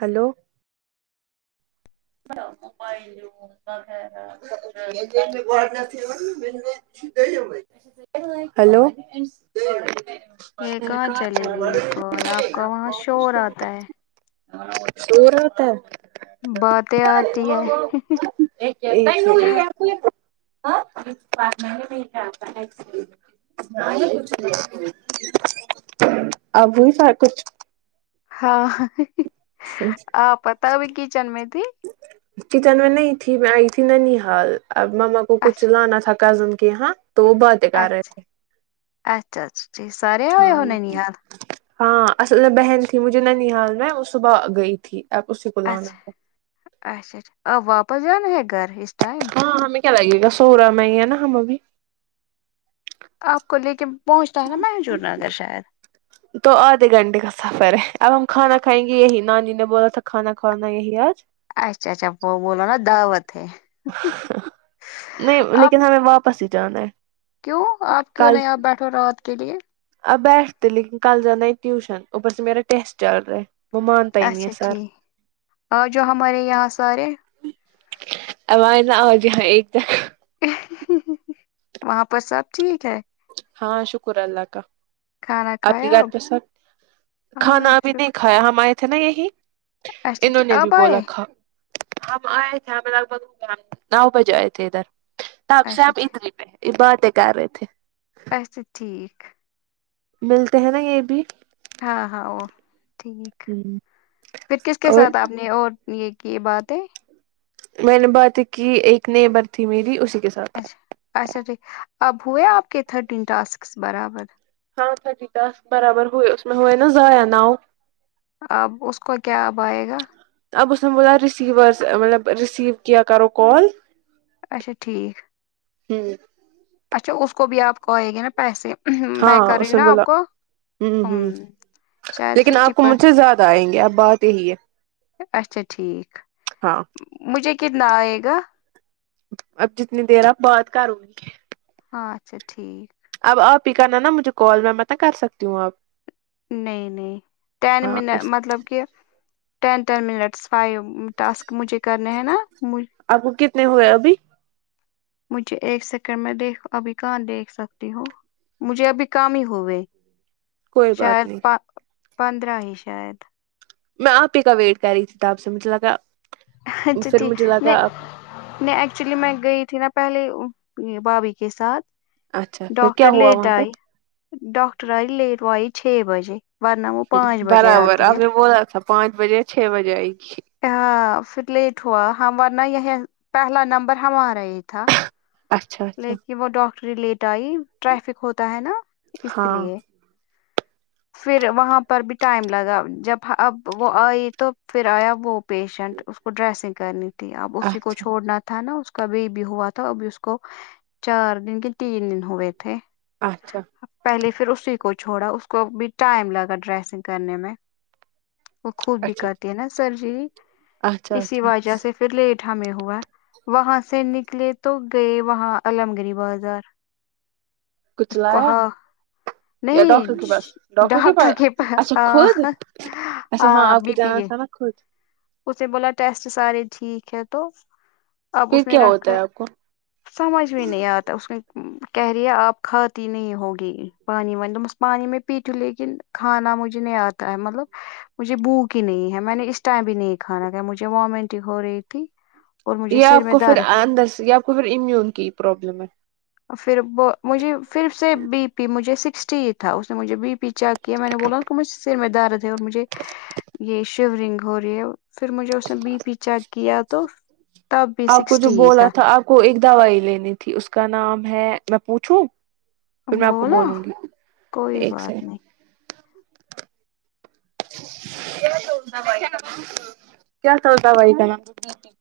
Hello موبائلو ب ج ہلو یہ کہاں چلے ت شور ہوتا ہے باتیں آتی ہے پچ منے نہیںتا ابوی سارا کچھ ہاں آ پتا ابھی کچن میں تھی چچن میں نہیں تھی میں آئی تھی نن حال اب مما کو کچھ اچھا لانا تھا کزم کے یہاں تو بعد اچھا اچھا اچھا جٹھ سارے آئے ہاں ہو ننیھال ہاں اصل میں بہن تھی مجھے ننی حال میں وہ صبح گئی تھی ایپ اسسی کو ل آ لا اچھا اچھا اچھا آپ واپس جانا ہے گھر اس ٹائم ہاں ہمیں کیا لگے گا سوورا میں ہی ہے نا ہمیں بھی آپ کو لے کے پہنچتا ہے نا محجور نگر شاید تو آدھے گھنٹے کا سفر ہے اب ہم کھانا کھائیں گے یہی نانیانی نے بولا تھا کھانا کھوانا یہی آج اچھا اچا وہ بول نا دعوت ہے نہیں آپ لیکن ہمیں واپس ہی جانا ہے کیوں آپ کیوں کل نہیں آپ بیٹھو رات کے لیے اب بیٹھتے لیکن کل جانا ہے ٹیوشن اوپر سے میرا ٹیسٹ چل رہا ہے وہ مانتا ہی نہیں ہے اچھا سر ٹھیک آ جا ہمارے یہاں سارے آواز نہ آجائے ہاں ایک طر وہاں پر سب ٹھیک ہے ہاں شکر اللہ کا کھانا آپ کے کھایا گھر اب پہ سب ہاں کھانا ابھی د شکر کھایا ہم آئے تھے نا یہی اچھا انہوں ٹھیک، نے بھی اب آئے بولا تھا ہم آئے تھے ہمیں لگ بھگ نو بجے آئے تھے ادھر تب اچھا سےب ٹھیک، ادری میںہ ہیں یہ باتیں کر رہے تھے اچسا ٹھیک ملتے ہیں نا یہ بھی ہاں ہاں وہ ٹھیک پھر کس کے اور ساتھ آپ نے اور یہ کی بات ہے میں نے بات کی ایک نیبر تھی میری اسی کے ساتھ اچھا اچھا ٹھیک اب ہوئے آپ کے تھر ٹاسک برابر ہاں تھٹیتاس برابر ہوئے اس میں ہوئے نا ائع نو آب اس کو کیا آب آئے گا آب بس نا بوولان رسسیورس مطلب رسسیو کی کرو کال اچھا ٹھیک ہوں اچھا اس کو بھی آپ کہے گے نا پیسے میں ہاں کر رہی ہوں اسے نا آپ بولا کو ہ ہم، ہ شاید لیکن ففٹی آپ کو پر مجھے زیادہ آئیں گے اب بات یہی ہے اچھا ٹھیک ہاں مجھے کتنا آئے گا اب جتنی دیر آپ بات کروں گی ہاں اچھا ٹھیک اب آپ ہی کرنا نا مجھے کال میں مت کر سکتی ہوں آپ نہیں نہیں ٹین ہاں من اس مطلب کہ ten ten minutes five task مجھے کرنے ہیں نا آپ کو کتنے ہوئے ابھی مجھے ایک سیکنڈ میں دیکھ ابھی کہاں دیکھ سکتی ہوں مجھے ابھی کام ہی ہو گئے کوئی بات شاید نہیں پندرہ ہی شاید میں آپ ہی کا ویٹ کر رہی تھی تو آپ سے مجھے لگا اچھا پھر مجھے ٹھیک لگا نہیں ایکچولی میں گئی تھی نا پہلے بابھی کے ساتھ اچھا پھر کیا ڈاکاکٹر ہوا لیٹ وہاں پہ آئی ڈاکاکٹر آئی لٹ آائی چھ بجے ورنہ وہ پانچ بجے برابر آتی ہے آپ نے بولا تھا پانچ بجے چھ بجے آئی گ اں پھر لیٹ ہوا ہم ورنہ یہ پہلا نمبر ہمارا یہ تھا اچھا اچھا لیکن وہ ڈاکٹری لیٹ آئی ٹریفک ہوتا ہے نا اس ہاں لیے پھر وہاں پر بھی ٹائم لگا جب اب وہ آئی تو پھر آیا وہ پیشنٹ اس کو ڈریسنگ کرنی تھی اب اسی کو اچھا چھوڑنا تھا نا اس کا بی بھی ہوا تھا اب اس کو چار دن کے تین دن ہوئے تھے اچھا پہلے پھر اسی کو چھوڑا اس کو بھی ٹائم لگا ڈریسنگ کرنے میں وہ خوود بھی اچھا کرتی ہے نا سر جی اچھا اسی اچھا وجہ سے پھر لٹھا میں ہوا وہاں سے نکلے تو گئے وہاں علممگیری بازار کچھ اس کو لایا ہاں یا نہیں ڈٹر پاس ڈاکٹر کے پاس اچھا خود اچھا ہاں آپ کو بی پی جانا کے تھا نا خود اس نے بولا ٹیسٹ سارے ٹھیک ہے تو اب پھر اس نے کیا رکھ ہوتا ہے آپ کو سمجھ میں نہیں آتا اس کہہ رہی ہے آپ کھاتی نہیں ہوگی پانی ون دوپمس پانی میں پتو لیکن خانا مجے نہیں آ مطلب مجھے بوک ہی نہیں ہے میں نے اس ٹائم بھی نہیں کھانا کہ مجھے ومنٹنگ ہو رہی تھی اور مجھے سر آپ میں کو پھر درد اندر سے آپ کو پھر امیون کی پرابلم ہے پھر مجھے پھر سے بی پی مجھے سکسٹیت تھا اس نے مجھے بی پی چیک کیا میں نے بولا اس مجھے سر میں درد تھے اور مجھے یہ شیورنگ ہو رہی ہے پھر مجھے اس نے بی پی چیک کیا تو تب بھی آپ کو جو سکسٹی ہی بولا تھا آپ کو ایک دوائی لینی تھی اس کا نام ہے میں پوچھوں پھر میں آپ کو بولا بولوں گی کوئی ایک بات سے نہیں کیا ستا بھائی کانا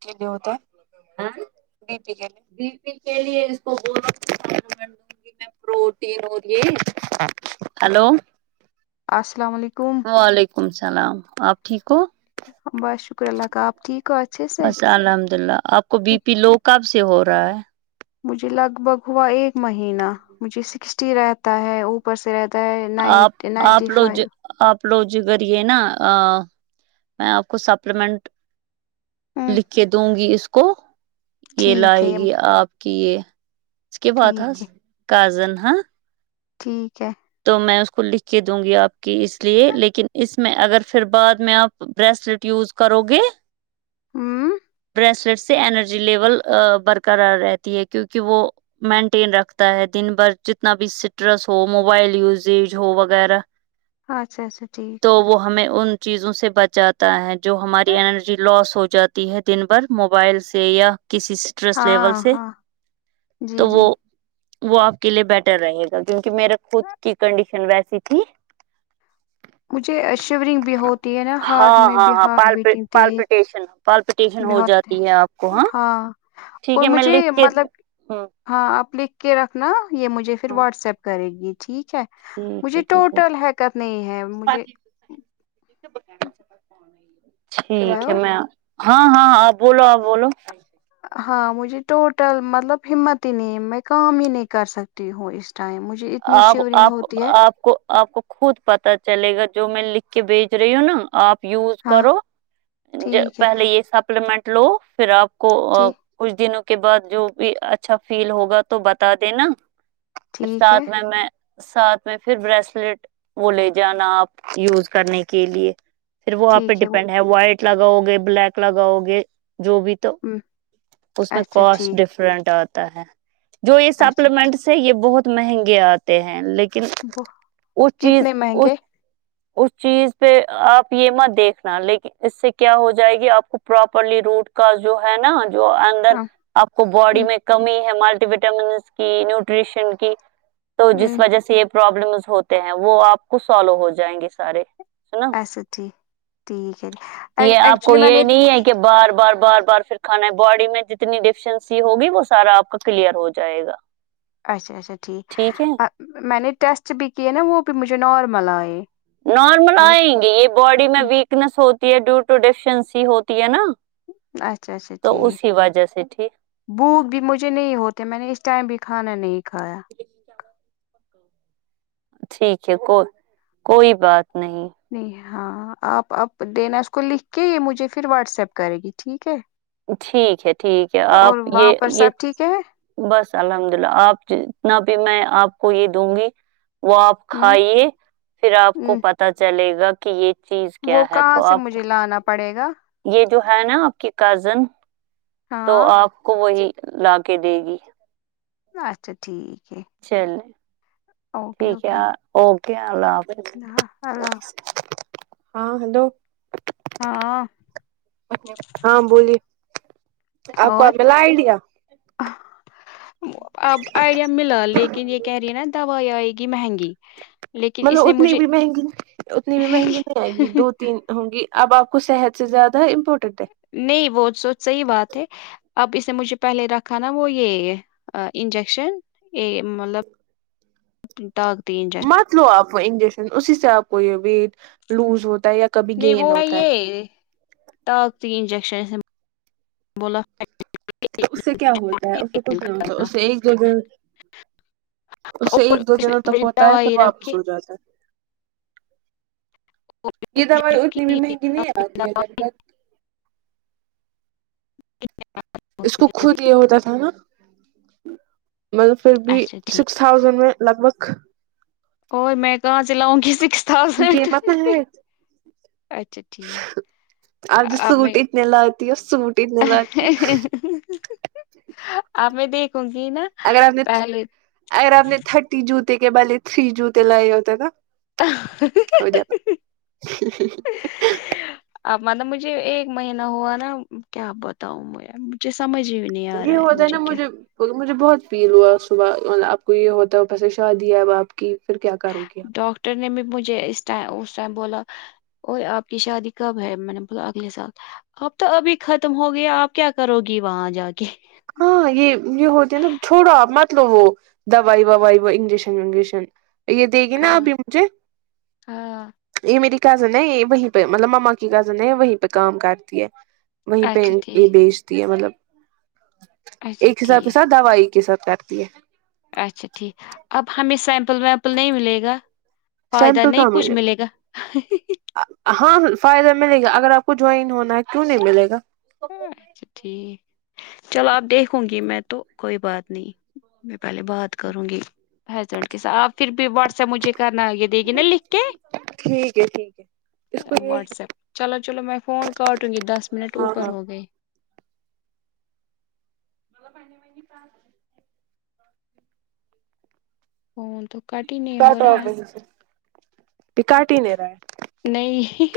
کے لی ہوتے ہ بی پی کے لیے بی پی کے لیے اس کو ب د گی میں پروٹی ہو ہلو السلام علیکم وعلیکم السلام آپ ٹھیک ہو بس شکر اللہ کا آپ ٹھیک اچھے سے بس الحمد للہ آپ کو بی پی لو کب سے ہو رہا ہے مجھے لگ بھگ ہوا ایک مہینہ مجھے سکسٹی رہتا ہے اوپر سے رہتا نائن آپ نائنٹی آپ لوگ فائیو آپ لوجگرے نا میں آپ کو سپلیمنٹ ہوں لکھ کے دوں گی اس کو یہ ٹھیک لائے ہے گی آپ کی یہ اس کے بات تھا ٹھیک ہے کزن ہ ٹھیک ہے تو میں اس کو لکھ کے دوں گی آپ کی اس لیے لیکن اس میں اگر پھر بعد میں آپ برسلٹ یوز کرو گ ہوں بسلیٹ سے انینرجی لیول برقرار رہتی ہے کیونکہ وہ مینٹین رکھتا ہے دن بھر جتنا بھی سٹرس ہو مو وائل یوزیج ہو وغیرہ ہ اچھا اچھا ٹھیک تو وہ ہمیں ان چیزوں سے بچاتا ہے جو ہماری انرجی لاس ہو جاتی ہے دن بھر موبائل سے یا کسی انٹرس لیول ہاں سے ہاں جی تو وہ جی وہ آپ کے لیے بیٹر رہے گا کیونکہ میرے خود کی کنڈیشن ویسی تھی مجھے شیورنگ بھی ہوتی ہے نا ہارٹ ہاں میں ہاں بھی ہاں ہارٹ پالپ بیٹنگ تیز پالپٹیشن پالپٹیشن بھی ہو ہوتے جاتی ہے آپ کو ہیں۔ ہاں ٹھیک اور ہے میں مجھے لکھ کے مطلب ہ ہاں آپ لکھ کے رکھنا یہ مجھے پھر ہاں واٹس ایپ کرے گی ٹھیک ہے ٹھیک مجھے ہے ٹھیک ہے ٹوٹل حریکت نہیں ہے مجھے ٹھیک ہلو ہے میں ہاں ہاں ہاں بولو آ بولو ہاں مجھے ٹوٹل مطلب ہمت ہی نہیں میں کام ہی نہیں کر سکتی ہوں اس ٹائم مجھے اتنی آپ شیورنگ آپ کو ہوتی ہے آپ کو آپ کو خود پتا چلے گا جو میں لکھ کے بھیج رہی ہوں نا آپ یوز ہاں کرو ٹھیک ہے پہلے یہ سپلیمنٹ لو پھر آپ کو ٹھیک کچھ دنوں کے بعد جو بھی اچھا فیل ہوگا تو بتا دینا پھر ٹھیک ہے ساتھ میں میں ساتھ میں پھر بریسلٹ وہ لے جانا آپ یوز کرنے کے لیے پھر وہ آاں پہ ٹھیک وہ ڈیپینڈ ہے وائٹ لگاؤ گے بلیک لگاؤ گے جو بھی تو ہم، اس میں اچھا کوسٹ ٹھیک ڈفرنٹ آتا ہے جو یہ اچھا ٹھیک، سپلیمنٹس ہے یہ بہت مہنگے آتے ہیں لیکن وہ اس چیز کتنے اس مہنگے اس چیز پہ آپ یہ مت دیکھنا لیکن اس سے کیا ہو جائے گی آپ کو پراپرلی روٹ کا جو ہے نا جو اندر ہاں آپ کو باڈی ہم، میں کمی ہے ملٹی وٹامنس کی نیوٹریشن کی تو جس ہم، وجہ سے یہ پرابلمس ہوتے ہیں وہ آپ کو سالو ہو جائیں گے سارے نا ایچسا ٹھیک ٹھیک ہے جی یہ آپ کو یہ نہیں ہے کہ بار بار بار بار پھر کھانا باڈی میں جتنی ڈیفیشنسی ہوگی وہ سارا آپ کا کلیئر ہو جائے گا اچھا اچا ٹھیک ٹھیک ہے میں نے ٹیسٹ بھی کیے نا وہ بھی مجھے نارمل آئے نارمل میں نے آئیں گی یہ باڈی میں ہم، ویکنیس ہوتی ہے ڈیو ٹو ڈیفیشنسی ہوتی ہے نا اچھا اچھا تو ٹھیک اسی وجہ سے ٹھیک بھوک بھی مجھے نہیں ہوتے میں نے اس ٹائم بھی کھانا نہیں کھایا ٹھیک ہے کو کوئی بات نہیں نہیں ہاں آپ اب دینا اس کو لکھ کے یہ مجھے پھر واٹس ایپ کرے گی ٹھیک ہے ٹھیک ہے ٹھیک ہے آپ اور یہ وہاں پر یہ سب ٹھیک ہے بس الحمد للہ آپ جتنا بھی میں آپ کو یہ دوں گی وہ آپ ہ کھائیے پھر آپ ہ کو پتا چلے گا کہ یہ چیز وہ کیا ہے کہاں تو سے آپ مجھے کو لانا پڑے گا یہ جو ہے نا آپ کی کزن تو ہاں آپ کو وہی لا کے دے گی اچھا ٹھیک ہے چلے ٹھیک ہے اوکے اللہ حافظ ہ اللہ ہاں ہلو ہاں ہاں بولیے آپ کو ملا آئیڈیا ا اب آئیڈیا ملا لیکن یہ کہہ رہی ہے نا دوائی آئے گی مہنگی لیکن مطلب اس نے اتنی مجھے بھی مہنگی اتنی بھی مہنگی نہیں آئے گی دو تین ہوں گی اب آپ کو صحت سے زیادہ امپورٹنٹ ہے نہیں وہ س صحیح بات ہے اب اس نے مجھے پہلے رکھا نا وہ یہ انجیکشن ا مطلب طاقتینجن مت لو آپ انجیکشن اسی سے آپ کو یہ ویٹ لوز ہوتا ہے یا کبھی نہیں ب گین ب ہوتا ہے یہ طاقتی انجیکشن بولا تو اس سے کیا ہوتا ہے اس سے کچھ نہیں ہوتا کرنا، اس سے ایک جگہ اس سے اور ایک دو اس نے دنوں تک مجھے ہوتا ہے پھر دوائی رکھی واپس ہو جاتا ہے یہ دوائی اتنی بھی مہنگی نہیں آتی ہے لگ تک اس کو خود یہ ہوتا تھا نا مطلب پھر بھی اچھا اس ٹھیک سکس تھاؤزینڈ میں لگ بھگ اور میں کہاں سے لاؤں گی سکس تھاؤزینڈ قیمت نہ ہے اچھا ٹھیک آپ جو اب سوٹ میں اتنے لاتی ہو سوٹ اتنے لاتی ہو آ میں دیکھوں گی نا اگر آپ نے پہلے اگر آپ نے تھرٹی جوتے کے بالے تھری جوتے لائے ہوتے نا ہو جاتا جی اب مطلب مجھے ایک مہینہ ہوا نا کیا بتاؤں میں مجھے سمجھ ہوئی یہ ہوتاائے نا مجھے مجھے بہت فیل ہوا صبح آپ کو یہ ہوتا ہے پیسے شادی ہے اب آپ کی پھر کیا کرو گی آپ ڈاکٹر نے بھی مجھے اس اس ٹائم بولا ا آپ کی شادی کب ہے میں نے بولا اگلے سال اب تو ابھی ختم ہو گیا آپ کیا کرو گی وہاں جا کے ہاں یہ یہ ہوتی ہے چھوڑو آپ مطلب وہ دوائی وائی و انجیکشن وجیکشن یہ دے گی نا ہاں ابھی مجھے ہاں یہ میری کزن ہے یہ وہیں پہ مطلب مما کی کزن ہے وہیں پہ کام کرتی ہے وہیں پہ اچھا یہ ٹھیک بیچتی ہے مطلب اچھا ایک حساب کے ٹھیک ساتھ دوائی ایک حساب کرتی ہے اچھا ٹھیک اب ہمیں سیمپل ویمپل نہیں ملے گا فائدہ سیمپل نہیں کہاں کچھ ملے گا ہاں فائدہ ملے گا اگر آپ کو جوائن ہونا ہے کیوں نہیں ملے گا اچھا ٹھیک چلو آپ دیکھوں گی میں تو کوئی بات نہیں میں پہلے بات کروں گی ہسبینڈ کے ساتھ آپ پھر بھی واٹس ایپ مجھے کرنا دے گی نا لکھ کے ٹھیک ہے ٹھیک ہے اس کو یہ واٹس ایپ چلو چلو میں فون کر دوں گی دس منٹ ہاں اوپر ہاں ہو گئے مطلب پہنی می فون تو کٹ ہی نہیں ہو کاٹ رہا آف ہے وہیں سے کاٹ ہی نہیں رہا ہے نہیں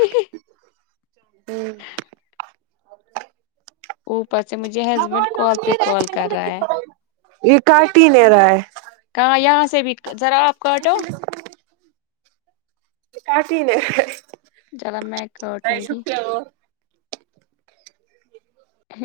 ہوں اوپر سے مجھے ہسبینڈ کال پہ کال کر رہا ہے یہ کاٹ ہی نہیں رہا ہے کہاں یہاں سے بھی ذرا آپ کاٹو کاٹی جل میں ایکٹوں گی